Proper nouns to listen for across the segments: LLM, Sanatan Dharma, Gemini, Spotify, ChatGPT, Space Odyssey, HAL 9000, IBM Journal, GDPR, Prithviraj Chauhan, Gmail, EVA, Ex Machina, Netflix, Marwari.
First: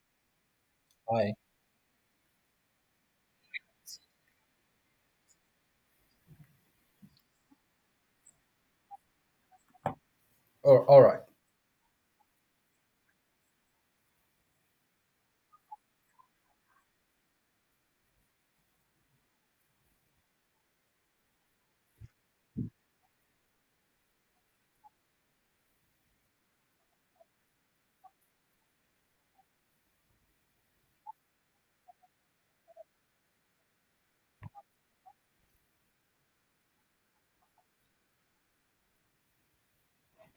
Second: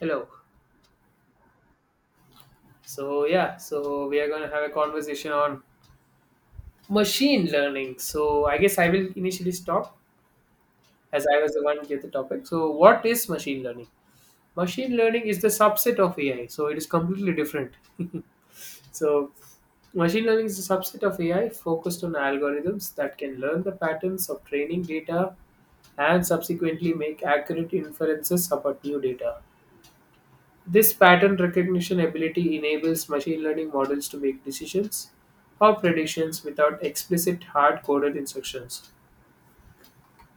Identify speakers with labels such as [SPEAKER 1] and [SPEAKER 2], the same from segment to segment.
[SPEAKER 1] Hello.
[SPEAKER 2] Hi.
[SPEAKER 1] So yeah, so we are going to have a conversation on machine learning. So I guess I will initially stop
[SPEAKER 2] Oh, all right.
[SPEAKER 1] as I was the one gave the topic. So what is machine learning? Machine learning is the subset of AI. So it is completely different. so machine learning is a subset of AI focused on algorithms that can learn the patterns of training data and subsequently make accurate inferences about new data. This pattern recognition ability enables machine learning models to make decisions or predictions without explicit hard coded instructions.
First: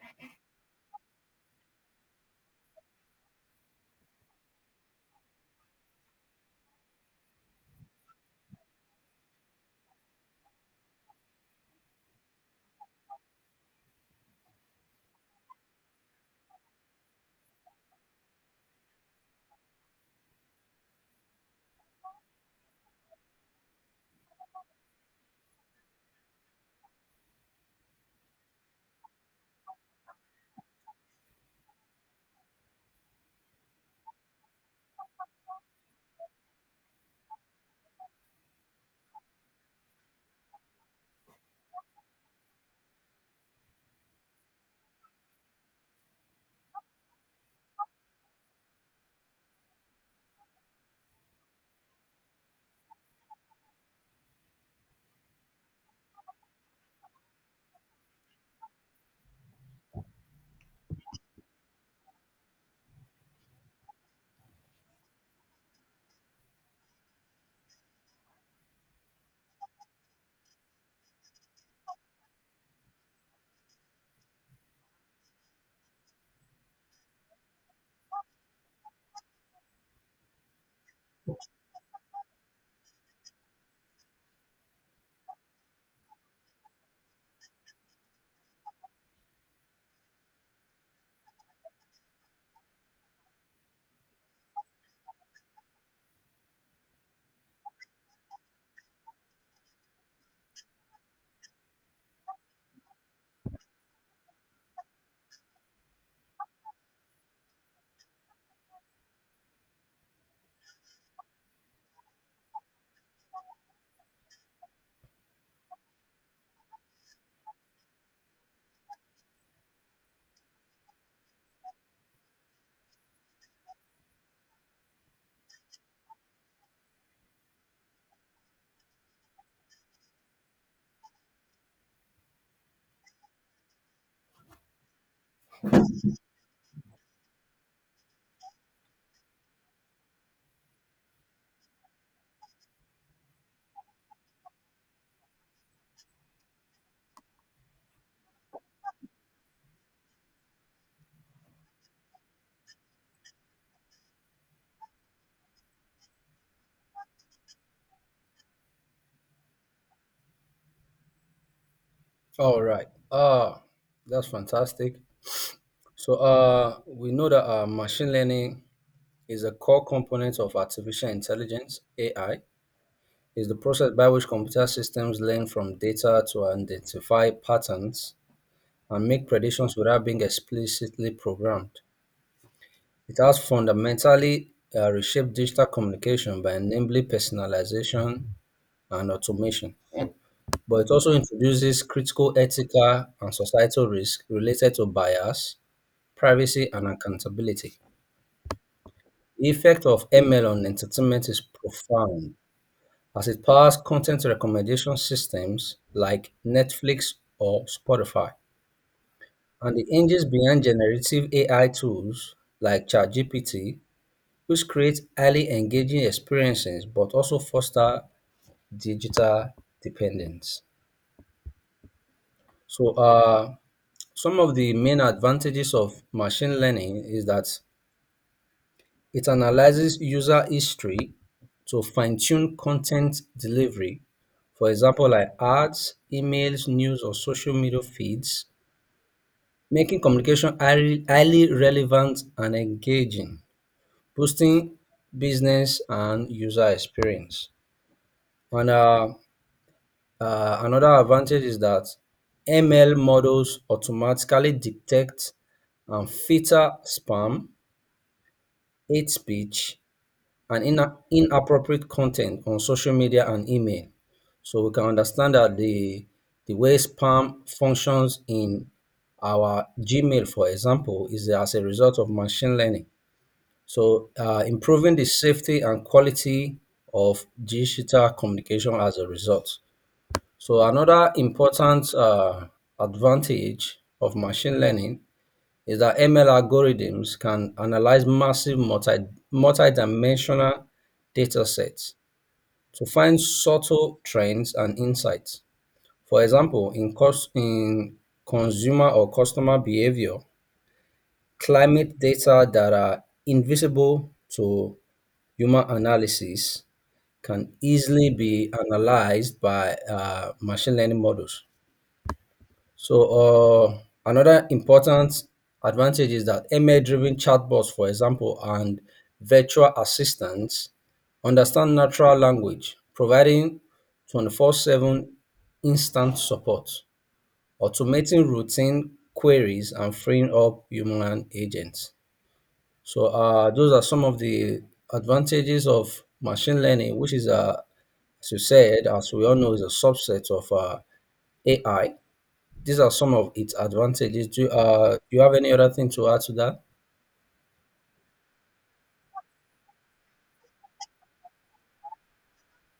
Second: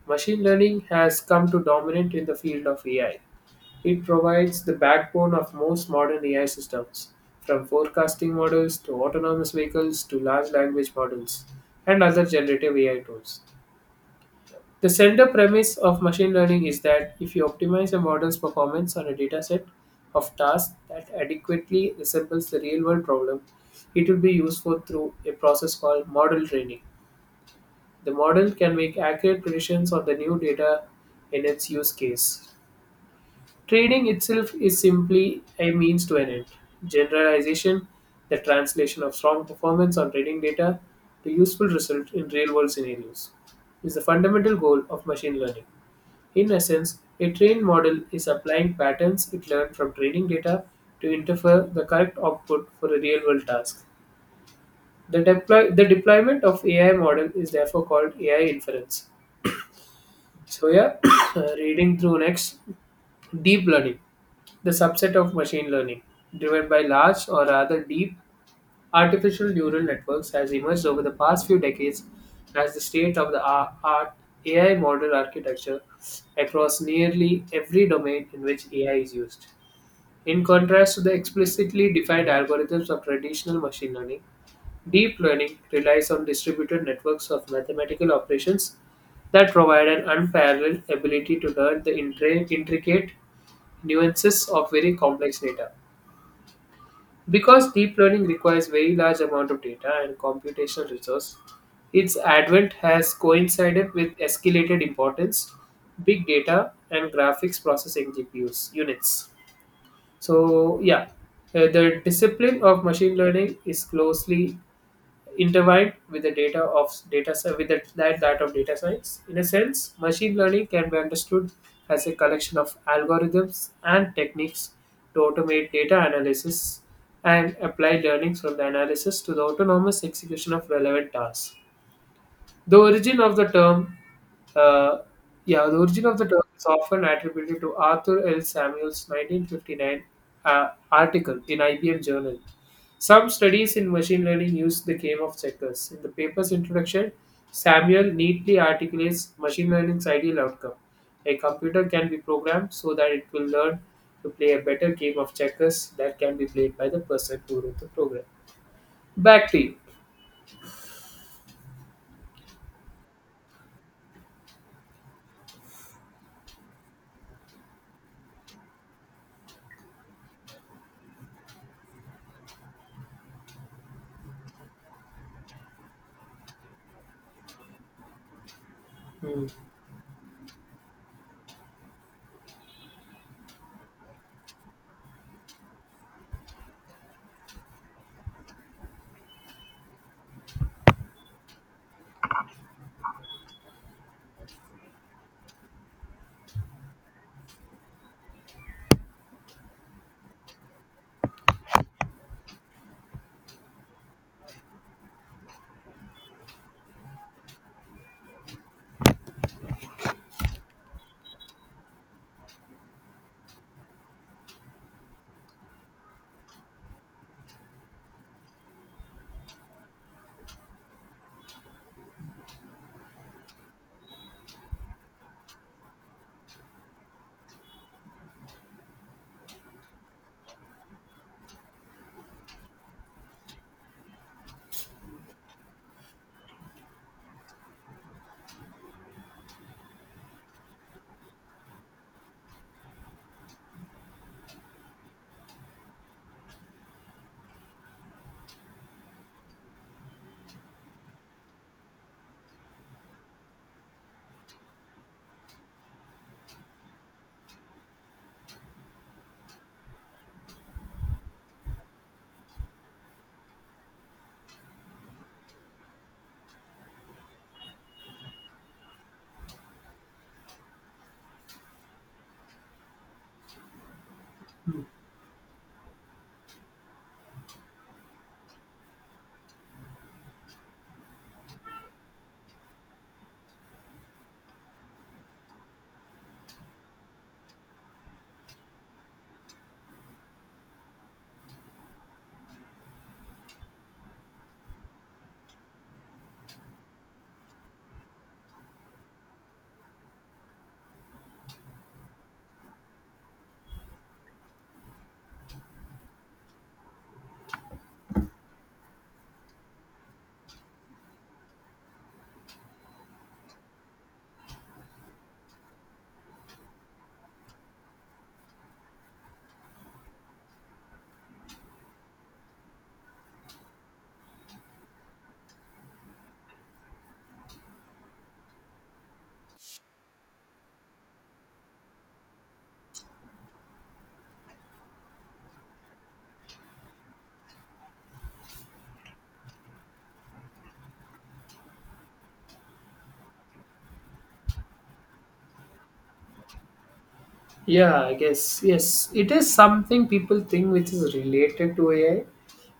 [SPEAKER 1] Machine learning has come to dominate in the field of AI. It provides the backbone of most modern AI systems, from forecasting models to autonomous vehicles to large language models and other generative AI tools. The central premise of machine learning is that if you optimize a model's performance on a dataset of tasks that adequately resembles the real world problem, it will be useful through a process called model training. The model can make accurate predictions on the new data in its use case. Trading itself is simply a means to an end. Generalization, the translation of strong performance on trading data to useful results in real world scenarios, is the fundamental goal of machine learning. In essence, a trained model is applying patterns it learned from training data to infer the correct output for a real world task. The deployment of AI model is therefore called AI inference. So yeah, reading through next, deep learning, the subset of machine learning, driven by large or rather deep artificial neural networks, has emerged over the past few decades as the state of the art AI model architecture across nearly every domain in which AI is used. In contrast to the explicitly defined algorithms of traditional machine learning. Deep learning relies on distributed networks of mathematical operations that provide an unparalleled ability to learn the intricate nuances of very complex data. Because deep learning requires very large amount of data and computational resource, its advent has coincided with escalated importance, big data and graphics processing GPUs units. So yeah, the discipline of machine learning is closely intertwined with the, that that of data science. In a sense, machine learning can be understood as a collection of algorithms and techniques to automate data analysis and apply learning from the analysis to the autonomous execution of relevant tasks. The origin of the term, uh, yeah, the origin of the term is often attributed to Arthur L. Samuel's 1959 article in IBM Journal. Some studies in machine learning use the game of checkers. In the paper's introduction, Samuel neatly articulates machine learning's ideal outcome. A computer can be programmed so that it will learn to play a better game of checkers that can be played by the person who wrote the program. Back to you.
[SPEAKER 2] All right. Uh, that's fantastic. So, we know that machine learning is a core component of artificial intelligence (AI). Is the process by which computer systems learn from data to identify patterns and make
[SPEAKER 1] Hmm.
[SPEAKER 2] predictions without being explicitly programmed. It has fundamentally reshaped digital communication by enabling personalization and automation, but it also introduces critical ethical and societal risks related to bias, privacy, and accountability. The effect of ML on entertainment is profound, as it powers content recommendation systems like Netflix or Spotify, and the engines behind generative AI tools like ChatGPT, which create highly engaging experiences but also foster digital dependence. So, uh, Some of the main advantages of machine learning is that it analyzes user history to fine tune content delivery. For example, like ads, emails, news, or social media feeds, making communication highly relevant and engaging, boosting business and user experience. And another advantage is that ML models automatically detect and filter spam, hate speech, and inappropriate content on social media and email. So we can understand that the way spam functions in our Gmail, for example, is as a result of machine learning, so improving the safety and quality of digital communication as a result. So another important advantage of machine learning is that ML algorithms can analyze massive multidimensional data sets to find subtle trends and insights. For example, in consumer or customer behavior, climate data that are invisible to human analysis can easily be analyzed by machine learning models. So uh, another important advantage is that ML-driven chatbots, for example, and virtual assistants understand natural language, providing 24/7 instant support, automating routine queries, and freeing up human agents. So those are some of the advantages of machine learning, which is a, as you said, as we all know, is a subset of AI. These are some of its advantages. Do you, you have any other thing to add to that?
[SPEAKER 1] Yeah, I guess. Yes, it is something people think which is related to AI,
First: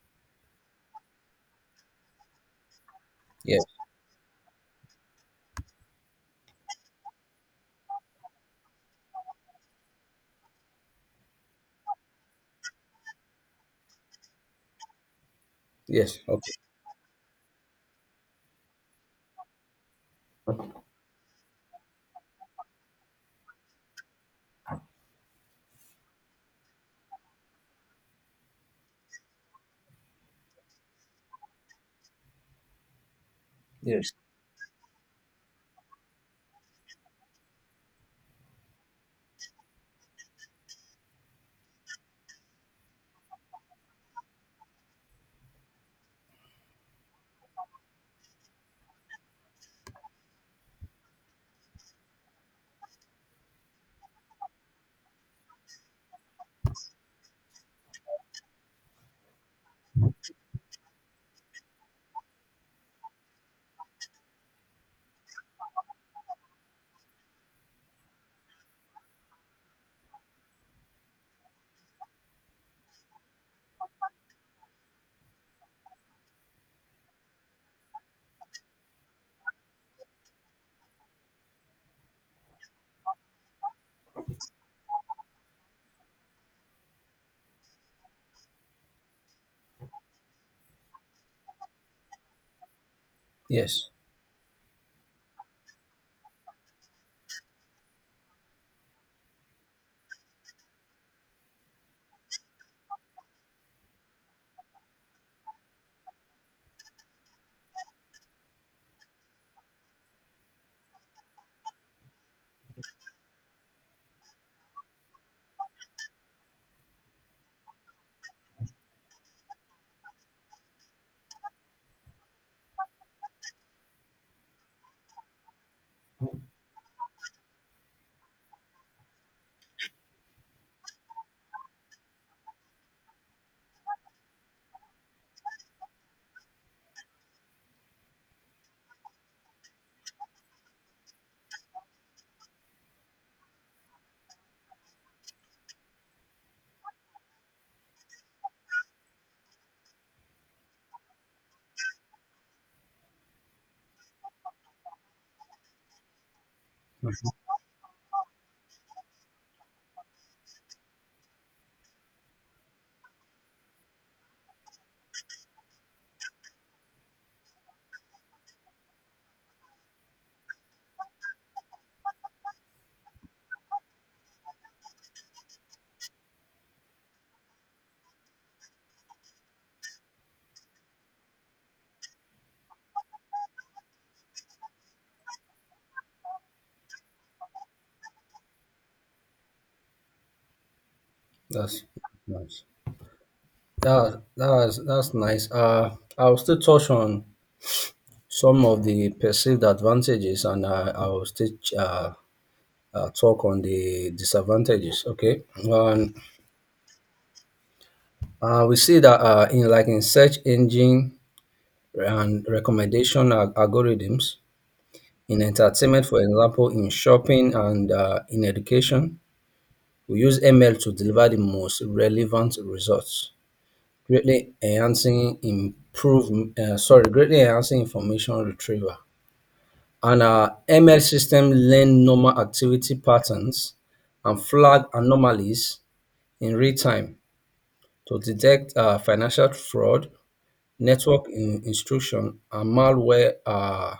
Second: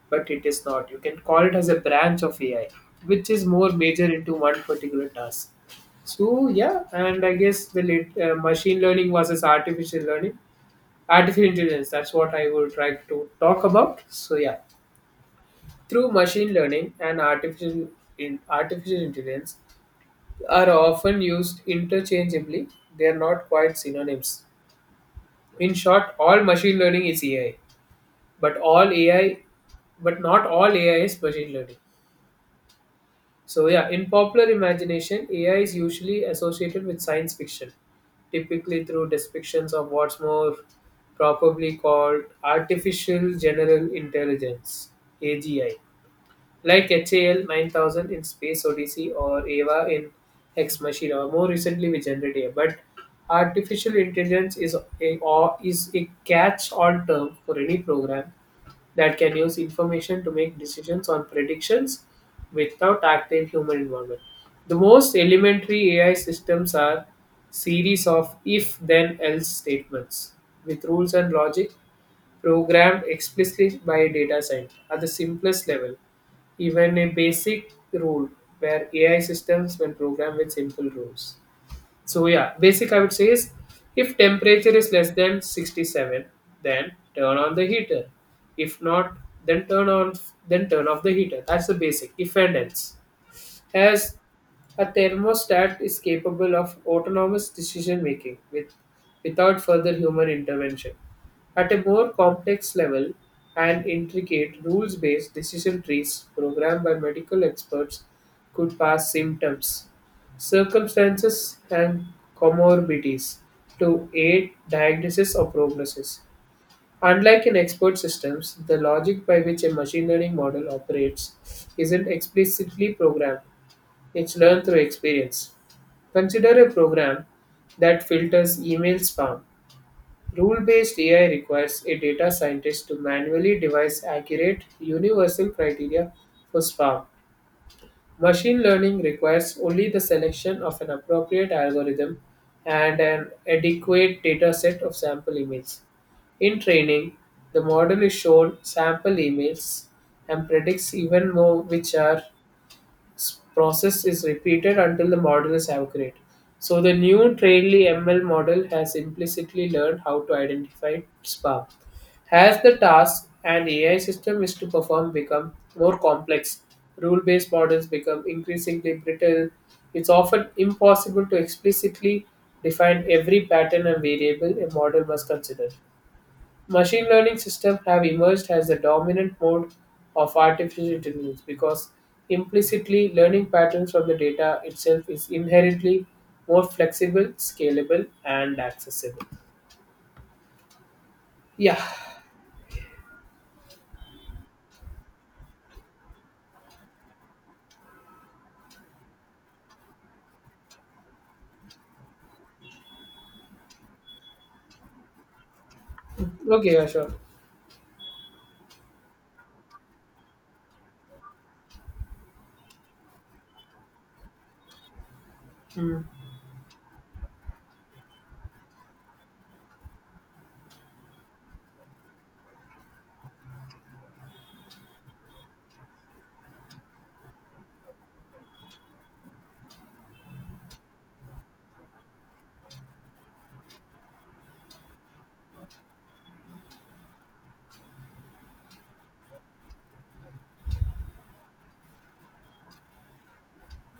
[SPEAKER 1] but it is not. You can call it as a branch of AI, which is
[SPEAKER 2] Yes.
[SPEAKER 1] more major into one particular task. So, yeah, and I guess machine learning versus artificial intelligence, that's what I would try to talk about. So, yeah, through
[SPEAKER 2] Yes.
[SPEAKER 1] machine
[SPEAKER 2] Okay.
[SPEAKER 1] learning and artificial intelligence are often used interchangeably. They are not quite synonyms. In short, all machine learning is AI, but all AI, but not all AI is machine learning. So yeah, in
[SPEAKER 2] Yes.
[SPEAKER 1] popular imagination, AI is usually associated with science fiction, typically through depictions of what's more properly called artificial general intelligence (AGI), like HAL 9000 in Space Odyssey or EVA in Ex Machina, or more recently with generative A I. But artificial intelligence is a, or is a catch-all term for any program that can use information to make decisions on predictions without active human involvement. The most elementary AI systems are series of if then else statements with rules and logic programmed explicitly by a data science. At the simplest level, even a basic rule where AI systems when programmed with simple rules. So yeah, basic I would say is, if temperature is less than 67, then turn on the heater. If not, then turn on then turn off the heater. That's the basic if and else,
[SPEAKER 2] Yes.
[SPEAKER 1] as a thermostat is capable of autonomous decision making without further human intervention. At a more complex level, and intricate rules based decision trees programmed by medical experts could pass symptoms, circumstances, and comorbidities to aid diagnosis or prognosis. Unlike in expert systems, the logic by which a machine learning model operates isn't explicitly programmed. It's learned through experience. Consider a program that filters email spam. Rule based AI requires a data scientist to manually devise accurate, universal criteria for spam. Machine learning requires only the selection of an appropriate algorithm and an adequate data set of sample emails. In training, the model is shown sample emails and predicts even more which are process is repeated until the model is accurate. So the new
[SPEAKER 2] Mhm.
[SPEAKER 1] Trainly ML model has implicitly learned how to identify spam. As the task and AI system is to perform become more complex, rule-based models become increasingly brittle. It's often impossible to explicitly define every pattern and variable a model must consider. Machine learning systems have emerged as the dominant mode of artificial intelligence because implicitly learning patterns from the data itself is inherently more flexible, scalable, and accessible. Yeah.
[SPEAKER 2] That's nice. That's nice. I'll still touch on some of the perceived advantages, and I will still uh, talk on the disadvantages. Okay. Um,
[SPEAKER 1] Okay, yeah, sure.
[SPEAKER 2] we see that in like in search engine and recommendation algorithms, in
[SPEAKER 1] Mm,
[SPEAKER 2] entertainment, for example, in shopping and in education, we use ML to deliver the most relevant results, greatly enhancing information retrieval. And our ML system learn normal activity patterns and flag anomalies in real time to detect financial fraud, network instruction, and malware,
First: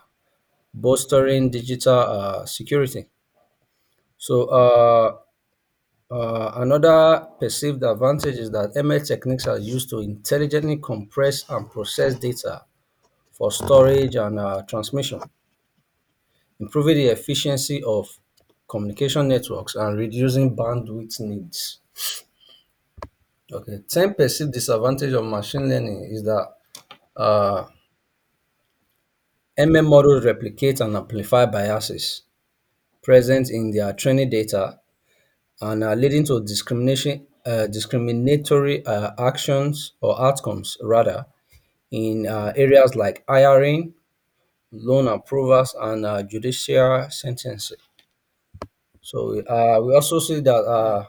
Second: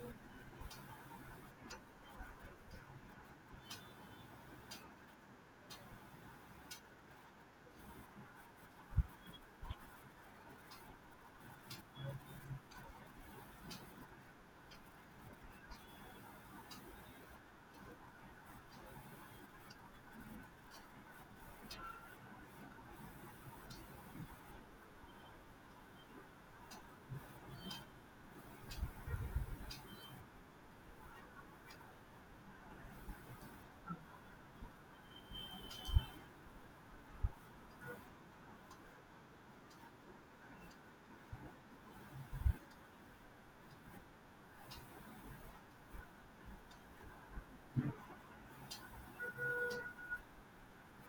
[SPEAKER 2] bolstering digital security. So, uh, another perceived advantage is that ML techniques are used to intelligently compress and process data for storage and transmission, improving the efficiency of communication networks and reducing bandwidth needs. Okay, 10 perceived disadvantage of machine learning is that uh, ML models replicate and amplify biases present in their training data and are leading to discriminatory actions or outcomes rather in areas like hiring, loan approvals, and judicial sentencing. So we also see that uh,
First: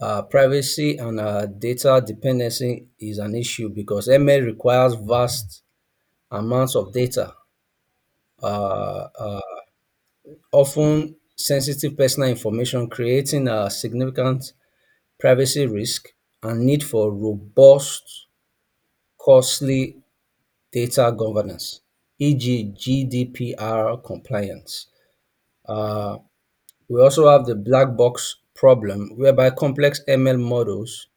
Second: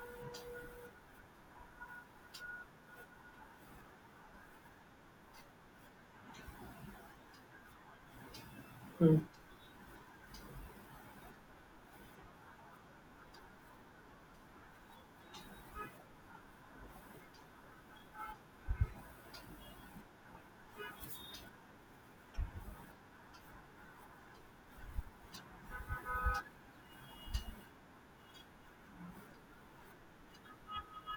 [SPEAKER 2] uh, privacy and data dependency is an issue because ML requires vast amounts of data, uh,
[SPEAKER 1] mm.
[SPEAKER 2] uh, often sensitive personal information, creating a significant privacy risk and need for robust, costly data governance, e.g., GDPR compliance. Uh, we also have the black box problem, whereby complex ML models,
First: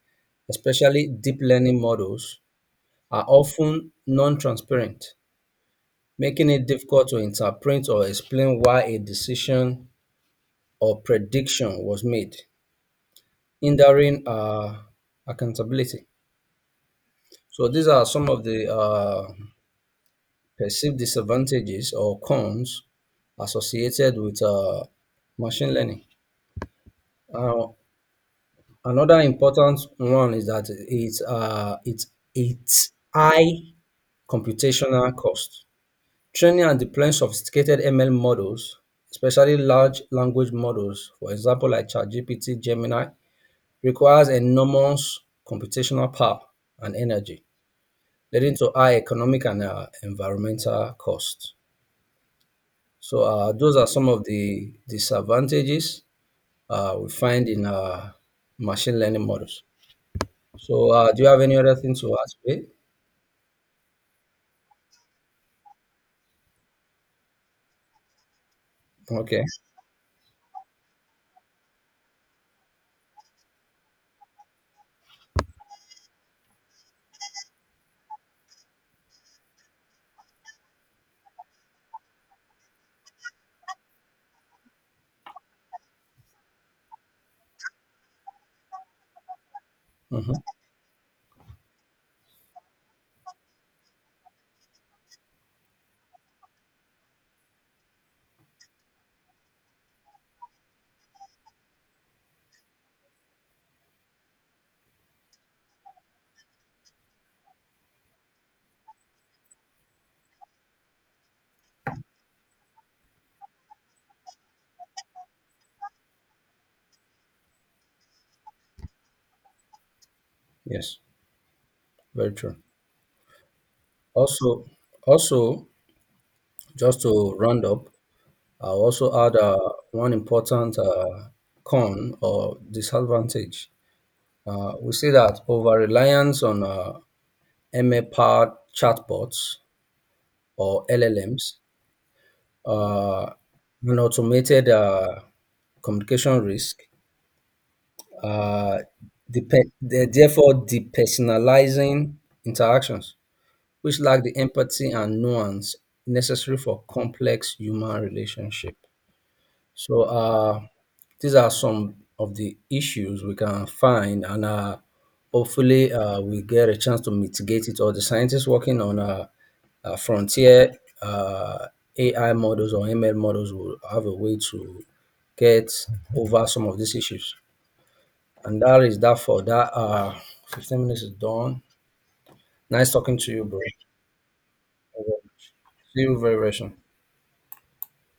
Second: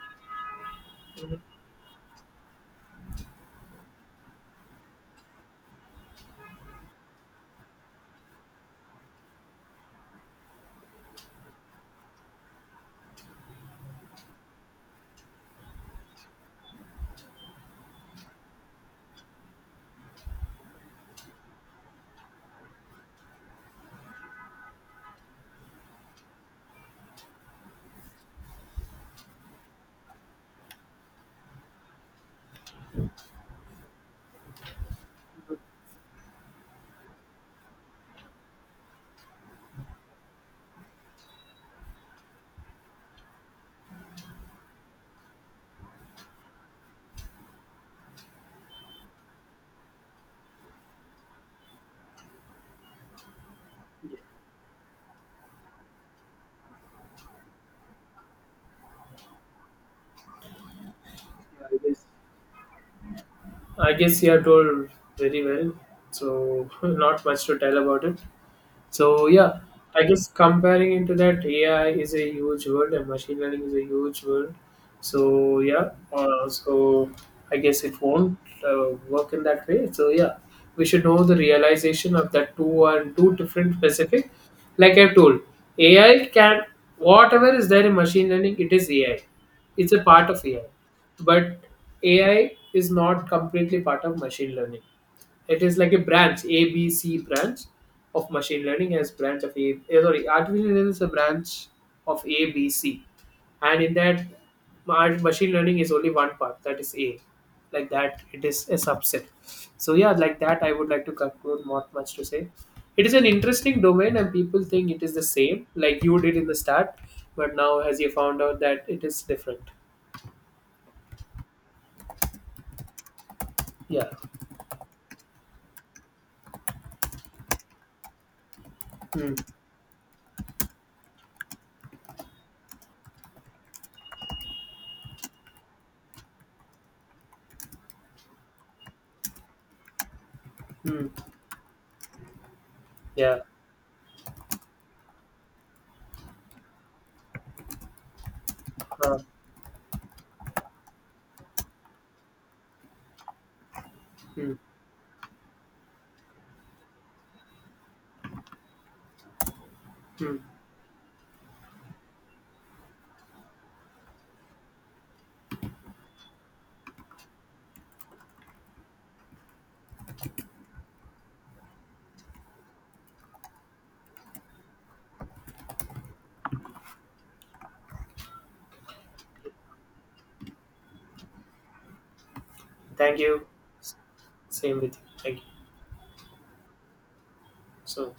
[SPEAKER 2] especially deep learning models, are often non transparent, making it difficult to interpret or explain why a decision or prediction was made, hindering accountability. So, these are some of the perceived disadvantages or cons associated with machine learning. Uh, Another important one is that it's high computational cost. Training and deploying sophisticated ML models, especially large language models, for example like ChatGPT, Gemini, requires enormous computational power and energy, leading to high economic and environmental costs. So those are some of the disadvantages we find in machine learning models. So, do you have any other
[SPEAKER 1] I
[SPEAKER 2] thing
[SPEAKER 1] guess.
[SPEAKER 2] to ask me?
[SPEAKER 1] I guess you have told very well, so not much to tell about it. So
[SPEAKER 2] Okay.
[SPEAKER 1] yeah, I guess comparing into that, AI is a huge world and machine learning is a huge world. So yeah, so I guess it won't work in that way. So yeah, we should know the realization of that two and two different specific. Like I told, AI can whatever is there in machine learning, it is AI. It's a part
[SPEAKER 2] Hmm.
[SPEAKER 1] of AI, but AI is not completely part of machine learning. It is like a branch, ABC branch of machine learning as branch of A. Sorry, artificial intelligence is a branch of ABC, and in that, machine learning is only one part. That is A. Like that, it is a subset. So yeah, like that, I would like to conclude. Not much to say. It is an interesting domain, and people think it is the same, like you did in the start, but now as you found out that it is different.
[SPEAKER 2] Yes, very true.
[SPEAKER 1] Yeah.
[SPEAKER 2] Also, also, just to round up, I also
[SPEAKER 1] Hmm.
[SPEAKER 2] add one important con or disadvantage. We see that over reliance on ML-powered chatbots or
[SPEAKER 1] Hmm.
[SPEAKER 2] LLMs, uh,
[SPEAKER 1] Yeah.
[SPEAKER 2] an automated communication risk, uh,
[SPEAKER 1] Uh,
[SPEAKER 2] the, therefore depersonalizing interactions, which lack the
[SPEAKER 1] hmm.
[SPEAKER 2] empathy and nuance necessary for complex human relationship. So
[SPEAKER 1] Hmm.
[SPEAKER 2] these are some of the issues we can find, and hopefully we get a chance to mitigate it. Or the scientists working on frontier uh, AI models or ML models will have a way to get over some of these issues. And that is that for that. 15 minutes is done. Nice talking
[SPEAKER 1] Thank
[SPEAKER 2] to you,
[SPEAKER 1] you.
[SPEAKER 2] bro.
[SPEAKER 1] Same with you. Thank you.
[SPEAKER 2] See you very, very soon.
[SPEAKER 1] So.